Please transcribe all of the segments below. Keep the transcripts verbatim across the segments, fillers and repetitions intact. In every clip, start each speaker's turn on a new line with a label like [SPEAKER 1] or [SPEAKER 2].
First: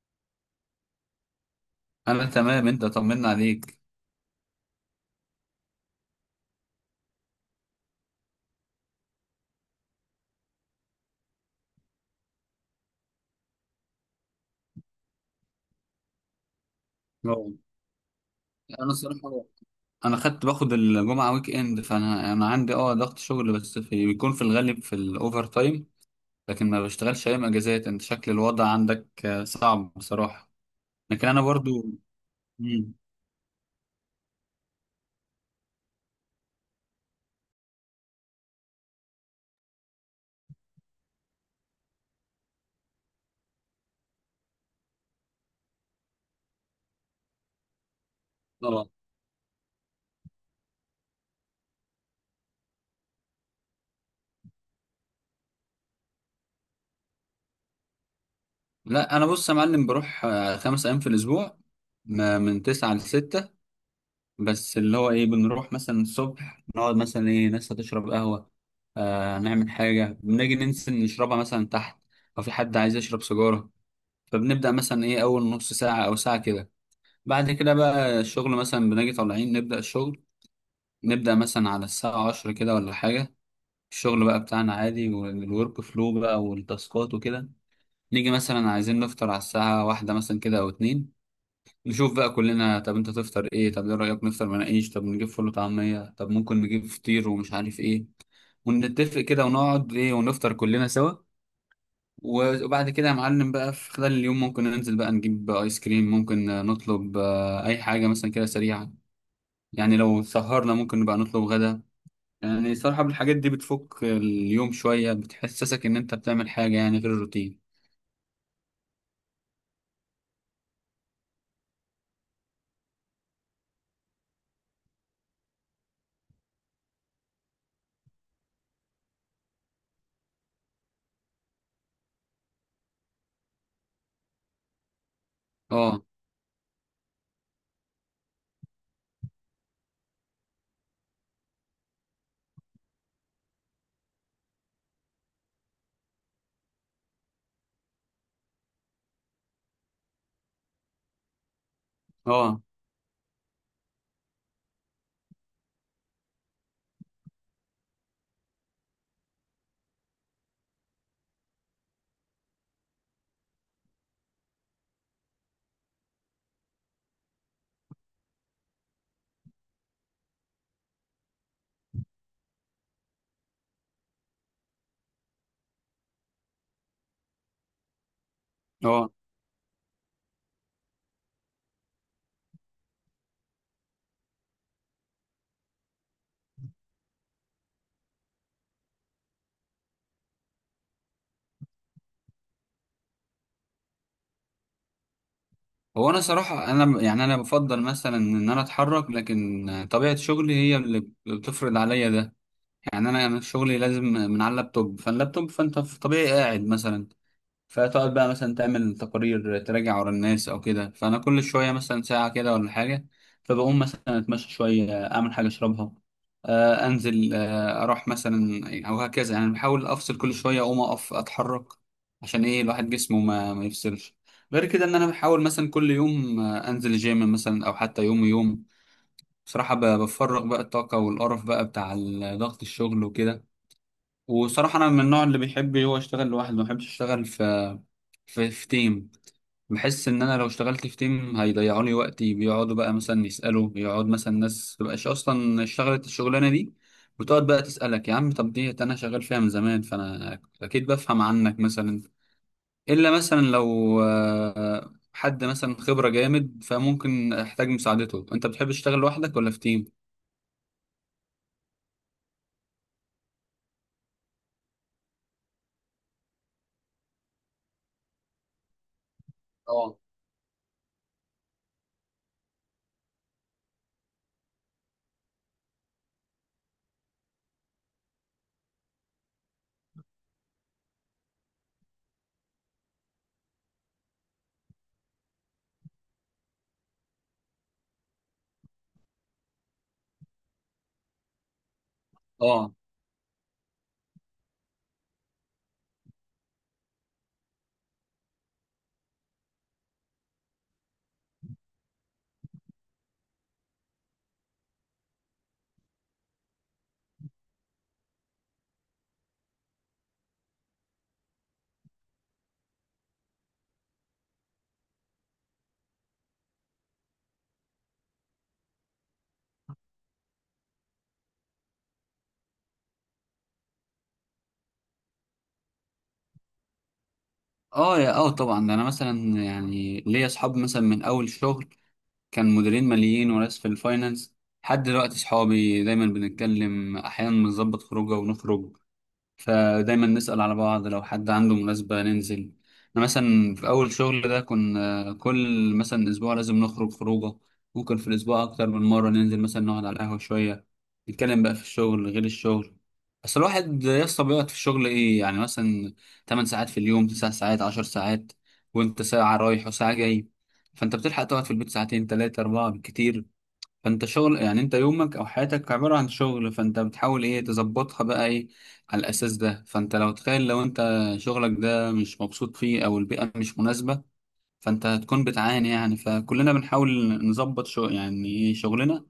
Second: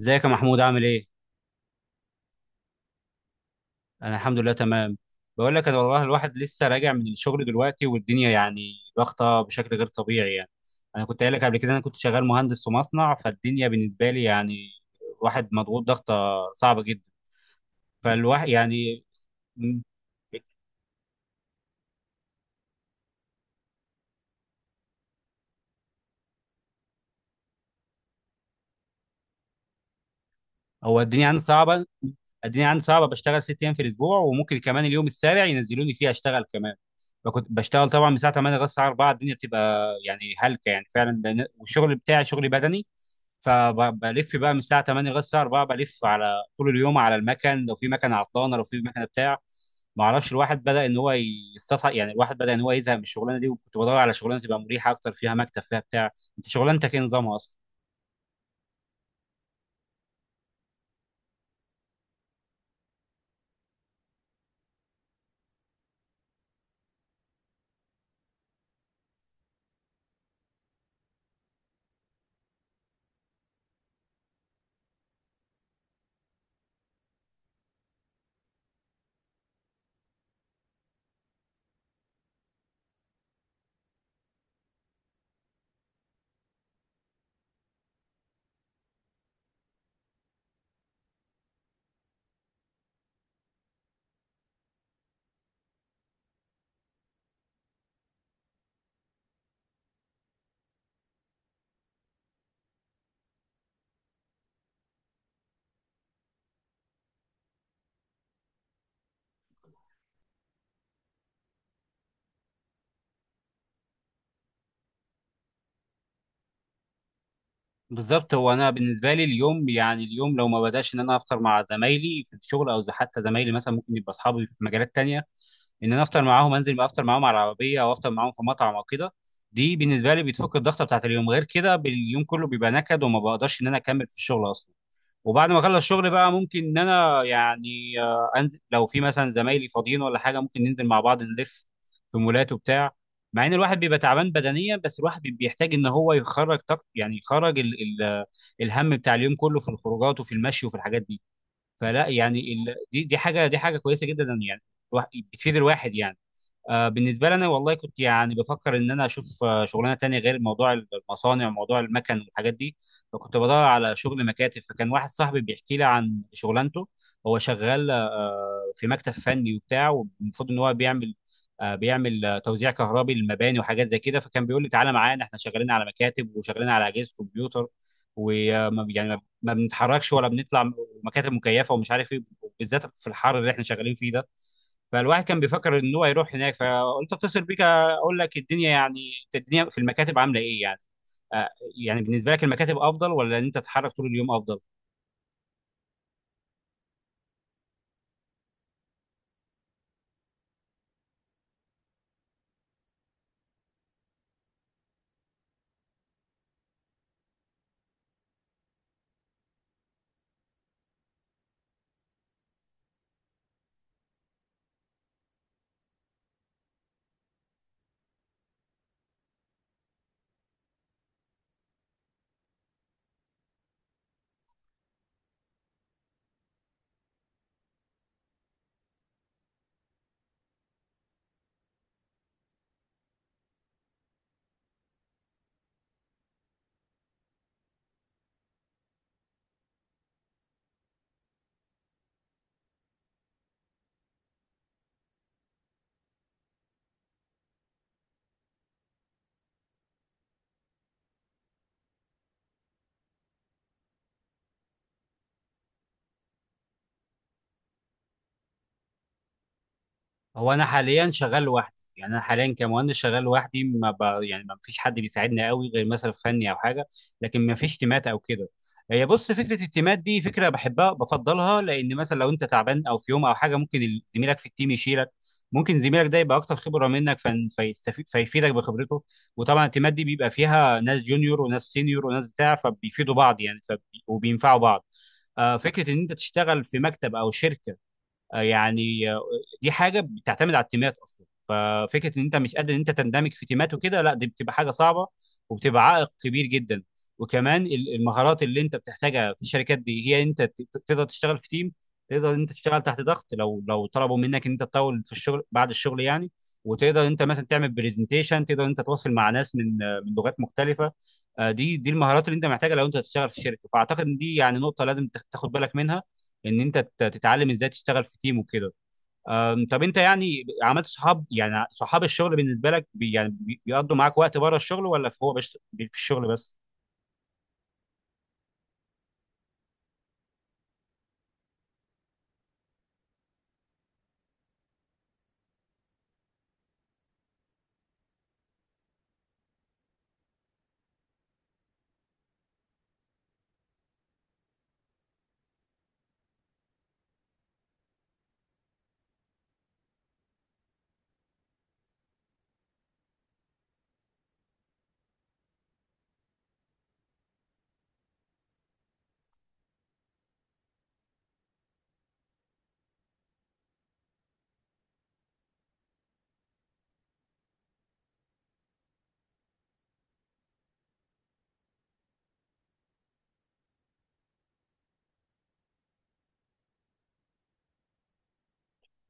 [SPEAKER 1] ازيك يا محمود، عامل ايه؟
[SPEAKER 2] انا تمام، انت طمنا عليك.
[SPEAKER 1] انا الحمد لله تمام. بقول لك، انا والله الواحد لسه راجع من الشغل دلوقتي، والدنيا يعني ضغطه بشكل غير طبيعي يعني. انا كنت قايل لك قبل كده انا كنت شغال مهندس في مصنع، فالدنيا بالنسبه لي يعني الواحد مضغوط ضغطه صعبه جدا.
[SPEAKER 2] اه
[SPEAKER 1] فالواحد
[SPEAKER 2] انا
[SPEAKER 1] يعني،
[SPEAKER 2] الصراحه، انا خدت باخد الجمعه ويك اند، فانا انا عندي اه ضغط شغل، بس في بيكون في الغالب في الاوفر تايم. لكن ما بشتغلش ايام اجازات. انت شكل الوضع عندك آه، صعب بصراحه.
[SPEAKER 1] هو الدنيا
[SPEAKER 2] لكن
[SPEAKER 1] عندي
[SPEAKER 2] انا برضو.
[SPEAKER 1] صعبه الدنيا عندي
[SPEAKER 2] مم.
[SPEAKER 1] صعبه، بشتغل ست ايام في الاسبوع وممكن كمان اليوم السابع ينزلوني فيه اشتغل كمان. فكنت بشتغل طبعا من الساعه تمانية لغايه الساعه اربعة، الدنيا بتبقى يعني هلكه يعني فعلا، لأن- والشغل بتاعي شغل بدني. فبلف بقى من الساعه تمانية لغايه الساعه اربعة، بلف على طول اليوم على المكن، لو في مكنه عطلانه لو في
[SPEAKER 2] اه.
[SPEAKER 1] مكنه بتاع، ما اعرفش. الواحد بدا ان هو يستطع يعني الواحد بدا ان هو يزهق من الشغلانه دي، وكنت بدور على شغلانه تبقى مريحه اكتر، فيها مكتب فيها بتاع. انت شغلانتك ايه نظامها اصلا؟
[SPEAKER 2] لا انا بص يا معلم، بروح آه، خمس ايام في الاسبوع، ما- من تسعة لستة. بس اللي هو ايه، بنروح مثلا الصبح نقعد مثلا ايه، ناس هتشرب قهوة، آه نعمل حاجة، بنيجي ننسى نشربها مثلا تحت، او في حد عايز يشرب سيجارة. فبنبدأ مثلا ايه اول نص ساعة او ساعة كده. بعد كده بقى الشغل، مثلا بنيجي طالعين نبدأ الشغل، نبدأ مثلا على الساعة عشرة كده ولا حاجة. الشغل بقى بتاعنا عادي، والورك فلو بقى والتاسكات وكده. نيجي مثلا عايزين نفطر على الساعة واحدة مثلا كده أو اتنين، نشوف بقى كلنا، طب انت تفطر ايه، طب ايه رأيك نفطر مناقيش، طب نجيب فول وطعمية، طب ممكن نجيب فطير ومش عارف ايه. ونتفق كده ونقعد ايه ونفطر كلنا سوا. وبعد كده يا معلم بقى في خلال اليوم ممكن ننزل بقى نجيب ايس كريم، ممكن نطلب آه، اي حاجة مثلا كده سريعة. يعني لو سهرنا ممكن نبقى نطلب غدا. يعني صراحة الحاجات دي بتفك اليوم شوية، بتحسسك ان انت بتعمل حاجة يعني غير الروتين.
[SPEAKER 1] بالظبط. هو انا بالنسبه لي اليوم يعني اليوم لو ما بداش ان انا افطر مع زمايلي في الشغل، او حتى زمايلي مثلا ممكن يبقى اصحابي في مجالات تانية، ان انا افطر معاهم، انزل بقى افطر معاهم على العربيه او افطر معاهم في مطعم او كده، دي بالنسبه لي بتفك الضغطه بتاعت اليوم. غير كده اليوم كله بيبقى نكد وما بقدرش ان انا اكمل في الشغل اصلا. وبعد ما اخلص
[SPEAKER 2] اه.
[SPEAKER 1] شغل بقى ممكن ان انا يعني آه، انزل، لو في مثلا زمايلي فاضيين ولا حاجه ممكن ننزل مع بعض نلف في مولات وبتاع. مع ان الواحد بيبقى تعبان بدنيا، بس الواحد بي- بيحتاج ان هو يخرج طاقة، يعني يخرج ال ال الهم بتاع اليوم كله في الخروجات وفي المشي وفي الحاجات دي. فلا يعني
[SPEAKER 2] اه.
[SPEAKER 1] ال دي دي حاجه دي حاجه كويسه جدا يعني، الواحد- بتفيد الواحد يعني. آه، بالنسبه لي انا والله كنت يعني بفكر ان انا اشوف آه، شغلانه تانية غير موضوع المصانع وموضوع المكن والحاجات دي. فكنت بدور على شغل مكاتب، فكان واحد صاحبي بيحكي لي عن شغلانته. هو شغال آه، في مكتب فني وبتاع، والمفروض ان هو بيعمل آه، بيعمل آه، توزيع كهربي للمباني وحاجات زي كده. فكان بيقول لي: تعالى معانا، احنا شغالين على مكاتب وشغالين على اجهزه كمبيوتر، ويعني
[SPEAKER 2] اه.
[SPEAKER 1] ما ما بنتحركش ولا بنطلع، مكاتب مكيفه ومش عارف ايه، بالذات في الحر اللي احنا شغالين فيه ده. فالواحد كان بيفكر ان هو يروح هناك، فقلت اتصل بيك اقول لك الدنيا يعني الدنيا في المكاتب عامله ايه يعني. آه، يعني بالنسبه لك المكاتب افضل، ولا ان انت تتحرك طول اليوم افضل؟
[SPEAKER 2] هو انا صراحه انا يعني انا بفضل مثلا ان انا اتحرك، لكن طبيعه شغلي هي اللي بتفرض عليا ده. يعني انا أنا شغلي لازم من على اللابتوب، فاللابتوب فانت في طبيعي قاعد مثلا. فتقعد بقى مثلا تعمل تقارير، تراجع ورا الناس او كده. فانا كل شويه مثلا ساعه كده ولا حاجه فبقوم مثلا اتمشى شويه، اعمل حاجه اشربها، آه انزل، آه اروح مثلا، او هكذا. يعني بحاول افصل كل شويه، اقوم اقف اتحرك، عشان ايه، الواحد جسمه ما, ما يفصلش. غير كده ان انا بحاول مثلا كل يوم آه انزل الجيم مثلا، او حتى يوم يوم بصراحه ب- بفرغ بقى الطاقه والقرف بقى بتاع ال- ضغط الشغل وكده. وصراحة أنا من النوع اللي بيحب هو يشتغل لوحده، ما بحبش أشتغل في في في تيم. بحس إن أنا لو اشتغلت في تيم هيضيعوا لي وقتي، بيقعدوا بقى مثلا يسألوا، يقعد مثلا ناس مبقاش أصلا اشتغلت الشغلانة دي وتقعد بقى تسألك يا عم، طب ديت أنا شغال فيها من زمان فأنا أكيد بفهم عنك مثلا. إلا مثلا لو آه، حد مثلا خبرة جامد فممكن أحتاج مساعدته. أنت بتحب تشتغل لوحدك ولا في تيم؟
[SPEAKER 1] هو انا حاليا شغال لوحدي، يعني انا حاليا كمهندس شغال لوحدي، ما ب... يعني ما فيش حد بيساعدني قوي غير مثلا في فني او حاجه، لكن ما فيش تيمات او كده. هي بص، فكره
[SPEAKER 2] اه.
[SPEAKER 1] التيمات دي فكره بحبها بفضلها، لان مثلا لو انت تعبان او في يوم او حاجه ممكن ال- زميلك في التيم يشيلك. ممكن زميلك ده يبقى اكتر خبره منك، فن... فيستفيد، فيفيدك بخبرته. وطبعا التيمات دي بيبقى فيها ناس جونيور وناس سينيور وناس بتاع، فبيفيدوا بعض يعني، فبي... وبينفعوا بعض. آه، فكره ان انت تشتغل في مكتب او شركه، آه، يعني آه، دي حاجه بتعتمد على التيمات اصلا. ففكره ان انت مش
[SPEAKER 2] اه.
[SPEAKER 1] قادر ان انت تندمج في تيمات وكده، لا، دي بتبقى حاجه صعبه، وبتبقى عائق كبير جدا. وكمان ال- المهارات اللي انت بتحتاجها في الشركات دي هي انت ت- ت- تقدر تشتغل في تيم، تقدر ان انت تشتغل تحت ضغط لو لو طلبوا منك ان انت تطول في الشغل بعد الشغل يعني. وتقدر انت مثلا تعمل برزنتيشن، تقدر انت تتواصل مع ناس من آه، من لغات مختلفه. آه، دي دي المهارات اللي انت محتاجها لو انت هتشتغل في شركه، فاعتقد ان دي يعني نقطه لازم تاخد بالك منها، ان انت تت- تتعلم ازاي تشتغل في تيم وكده. أم، طب انت يعني عملت صحاب، يعني صحاب الشغل بالنسبه لك بي يعني بي- بيقضوا معاك وقت بره الشغل، ولا في هو بس في الشغل بس؟
[SPEAKER 2] اه يا اه طبعا، ده انا مثلا يعني ليا اصحاب مثلا من اول شغل، كان مديرين ماليين وناس في الفاينانس، لحد دلوقتي اصحابي دايما بنتكلم، احيانا بنظبط خروجه ونخرج. فدايما نسأل على بعض، لو حد عنده مناسبة ننزل. أنا مثلا في أول شغل ده كنا كل مثلا أسبوع لازم نخرج خروجة، ممكن في الأسبوع أكتر من مرة ننزل مثلا نقعد على القهوة شوية، نتكلم بقى في الشغل غير الشغل. بس الواحد يسطا بيقعد في الشغل إيه يعني، مثلا تمن ساعات في اليوم، تسع ساعات، عشر ساعات. وأنت ساعة رايح وساعة جاي، فأنت بتلحق تقعد في البيت ساعتين تلاتة أربعة بالكتير. فانت شغل يعني، انت يومك او حياتك عبارة عن شغل، فانت بتحاول ايه تظبطها بقى ايه على الاساس ده. فانت لو تخيل لو انت شغلك ده مش مبسوط فيه او البيئة مش مناسبة، فانت هتكون بتعاني يعني. فكلنا بنحاول نظبط شو يعني ايه شغلنا،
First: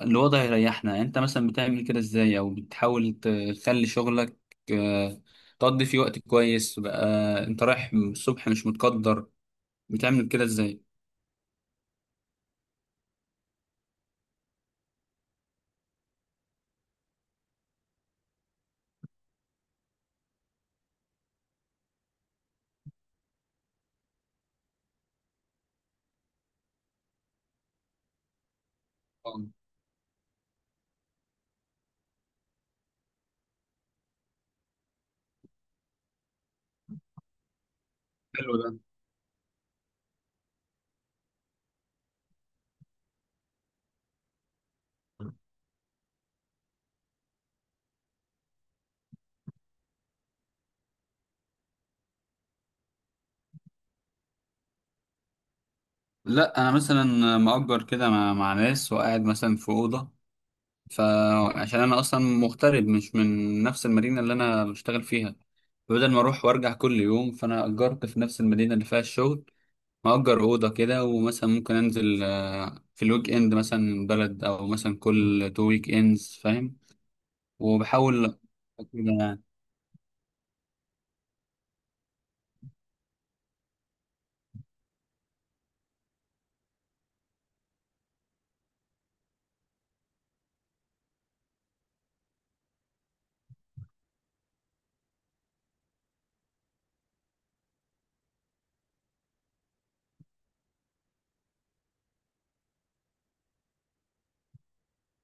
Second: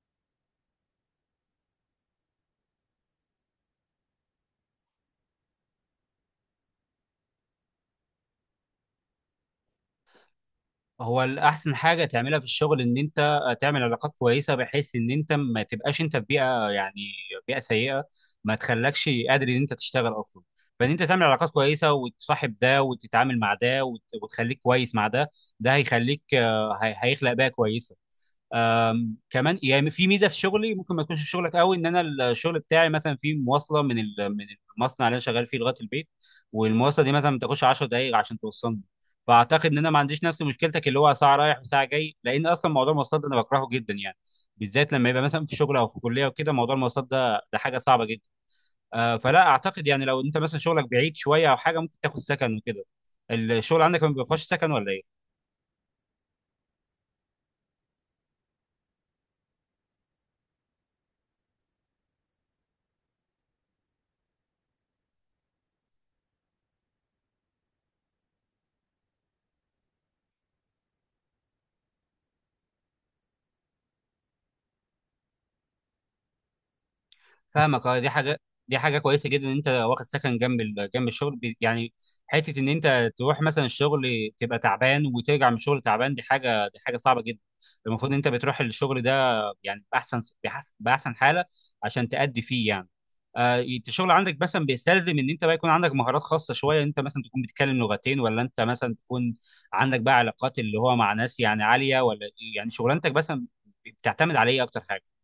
[SPEAKER 2] الوضع يريحنا. يعني انت مثلا بتعمل كده ازاي، او بتحاول تخلي شغلك آه، تقضي فيه وقت كويس بقى. انت رايح الصبح مش متقدر، بتعمل كده ازاي؟
[SPEAKER 1] هو الاحسن حاجه تعملها في الشغل ان انت تعمل علاقات كويسه، بحيث ان انت ما تبقاش انت في بيئه يعني بيئه سيئه ما تخلكش قادر ان انت تشتغل اصلا. فان انت تعمل علاقات كويسه، وتصاحب ده، وتتعامل مع ده، وت- وتخليك كويس مع ده، ده هيخليك آه، هي- هيخلق بيئه كويسه. آم،
[SPEAKER 2] آه،
[SPEAKER 1] كمان يعني في ميزه في شغلي ممكن ما تكونش في شغلك قوي، ان انا الشغل بتاعي مثلا في مواصله من ال- من المصنع اللي انا شغال فيه لغايه البيت، والمواصله دي مثلا ما بتاخدش 10 دقائق عشان
[SPEAKER 2] حلو ده.
[SPEAKER 1] توصلني. فاعتقد ان انا ما عنديش نفس مشكلتك اللي هو ساعه رايح وساعه جاي، لان اصلا موضوع المواصلات ده انا بكرهه جدا يعني، بالذات لما يبقى مثلا في شغل او في كليه وكده، موضوع المواصلات ده، ده حاجه صعبه جدا. آه، فلا اعتقد يعني، لو انت مثلا شغلك بعيد شويه او حاجه ممكن تاخد سكن وكده. الشغل عندك ما بيبقاش سكن ولا ايه؟
[SPEAKER 2] لا انا مثلا مأجر كده مع, مع ناس وقاعد مثلا في اوضه، فعشان انا اصلا مغترب، مش من نفس المدينه اللي انا بشتغل فيها. فبدل ما اروح وارجع كل يوم فانا اجرت في نفس المدينه اللي فيها الشغل. مأجر اوضه كده، ومثلا ممكن انزل آه، في الويك اند مثلا بلد، او مثلا كل تو ويك اندز، فاهم.
[SPEAKER 1] فاهمك. اه، دي
[SPEAKER 2] وبحاول
[SPEAKER 1] حاجه، دي حاجه كويسه
[SPEAKER 2] كده
[SPEAKER 1] جدا ان انت واخد سكن جنب ال- جنب الشغل، بي- يعني حته ان انت تروح مثلا الشغل تبقى تعبان وترجع من الشغل تعبان، دي حاجه، دي حاجه صعبه جدا. المفروض ان انت بتروح الشغل ده يعني باحسن بحس- باحسن حاله عشان تأدي فيه يعني. آه، انت الشغل عندك مثلا بيستلزم ان انت بقى يكون عندك مهارات خاصه شويه، انت مثلا تكون بتتكلم لغتين، ولا انت مثلا تكون عندك بقى علاقات اللي هو مع ناس يعني عاليه، ولا يعني شغلانتك مثلا بتعتمد على ايه اكتر حاجه؟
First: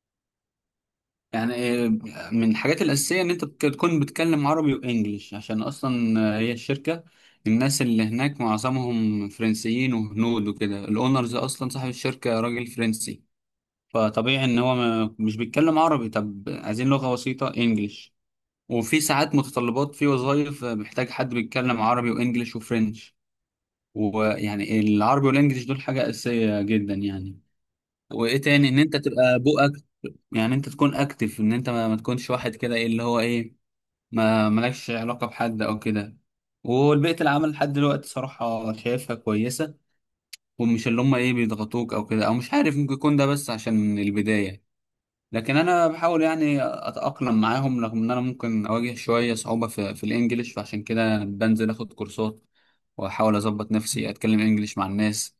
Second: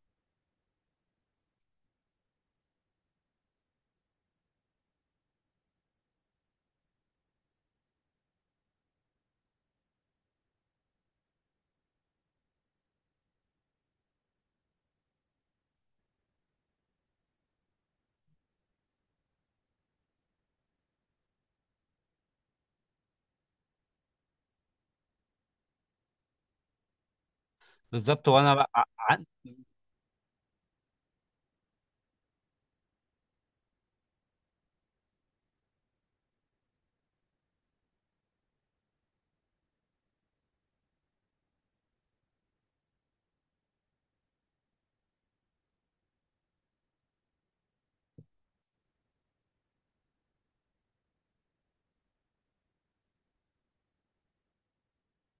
[SPEAKER 2] يعني. آه، من الحاجات الأساسية إن أنت بت- تكون بتتكلم عربي وإنجليش، عشان أصلا آه، هي الشركة الناس اللي هناك معظمهم فرنسيين وهنود وكده، الأونرز أصلا صاحب الشركة راجل فرنسي، فطبيعي إن هو ما مش بيتكلم عربي. طب عايزين لغة بسيطة إنجليش. وفي ساعات متطلبات في وظائف آه، محتاج حد بيتكلم عربي وإنجليش وفرنش. ويعني العربي والإنجليش دول حاجة أساسية جدا يعني.
[SPEAKER 1] بالظبط.
[SPEAKER 2] وإيه
[SPEAKER 1] وانا
[SPEAKER 2] تاني، إن
[SPEAKER 1] بقى،
[SPEAKER 2] أنت تبقى بوقك، يعني انت تكون اكتف، ان انت ما, ما تكونش واحد كده ايه اللي هو ايه، ما مالكش علاقة بحد او كده. والبيئة العمل لحد دلوقتي صراحة شايفها كويسة، ومش اللي هم ايه بيضغطوك او كده، او مش عارف ممكن يكون ده بس عشان البداية. لكن انا بحاول يعني اتأقلم معاهم، رغم ان انا ممكن اواجه شوية صعوبة في, في الانجليش، فعشان كده بنزل اخد كورسات واحاول اظبط نفسي اتكلم انجليش مع الناس،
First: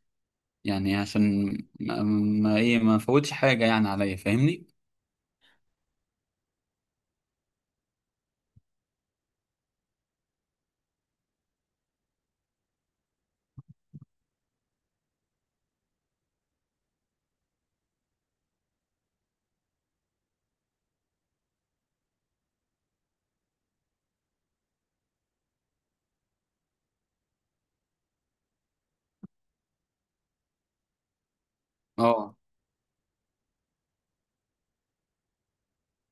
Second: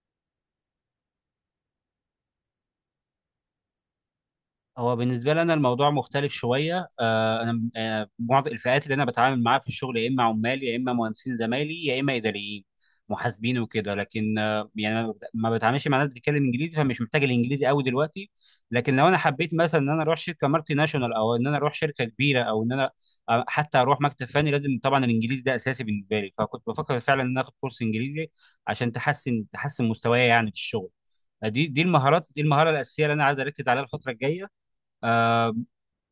[SPEAKER 2] يعني عشان ما ما- ايه ما فوتش حاجة يعني عليا، فاهمني.
[SPEAKER 1] هو بالنسبه لي انا الموضوع مختلف شويه، آه انا آه معظم الفئات اللي انا بتعامل معاها في الشغل يا اما عمال يا اما مهندسين زمايلي يا اما اداريين محاسبين وكده. لكن آه يعني أنا ما بتعاملش مع ناس بتتكلم انجليزي، فمش محتاج الانجليزي قوي دلوقتي. لكن لو انا حبيت مثلا ان انا اروح شركه مالتي ناشونال، او ان انا اروح شركه كبيره، او ان انا آه حتى اروح مكتب فني، لازم طبعا الانجليزي ده اساسي بالنسبه لي. فكنت بفكر فعلا ان أنا اخد كورس انجليزي عشان تحسن تحسن مستواي يعني في الشغل. دي دي المهارات،
[SPEAKER 2] اه.
[SPEAKER 1] دي المهاره الاساسيه اللي انا عايز اركز عليها الفتره الجايه. آه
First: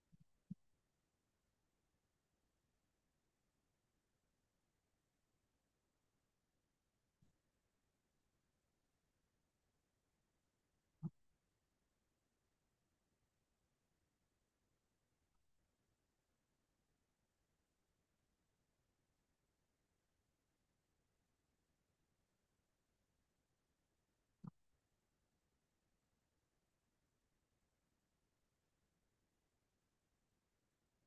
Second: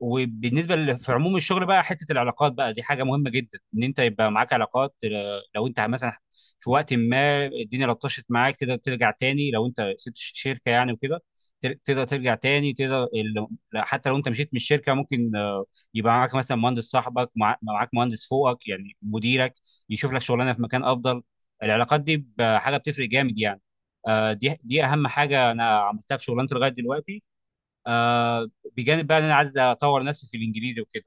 [SPEAKER 1] وبالنسبه ل- في عموم الشغل بقى، حته العلاقات بقى دي حاجه مهمه جدا، ان انت يبقى معاك علاقات، آه، لو انت مثلا في وقت ما الدنيا لطشت معاك تقدر ترجع تاني، لو انت سبت ش- شركه يعني وكده، تر- تقدر ترجع تاني، تقدر ال- لا، حتى لو انت مشيت من الشركه ممكن آه، يبقى معاك مثلا مهندس صاحبك، مع- معاك مهندس فوقك يعني مديرك يشوف لك شغلانه في مكان افضل. العلاقات دي ب- حاجه بتفرق جامد يعني. آه، دي دي اهم حاجه انا عملتها في شغلانتي لغايه دلوقتي. آه بجانب بقى ان انا عايز اطور نفسي في الانجليزي وكده.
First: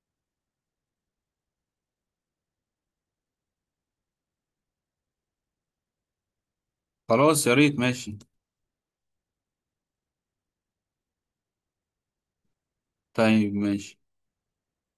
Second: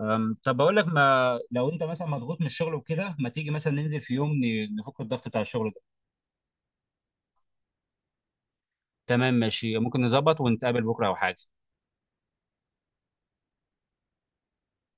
[SPEAKER 1] آم، طب بقول لك، ما لو انت مثلا مضغوط من الشغل وكده، ما تيجي مثلا ننزل في يوم ن- نفك الضغط بتاع الشغل ده؟
[SPEAKER 2] خلاص يا ريت، ماشي.
[SPEAKER 1] تمام، ماشي، ممكن نظبط ونتقابل بكره او حاجه.
[SPEAKER 2] طيب ماشي.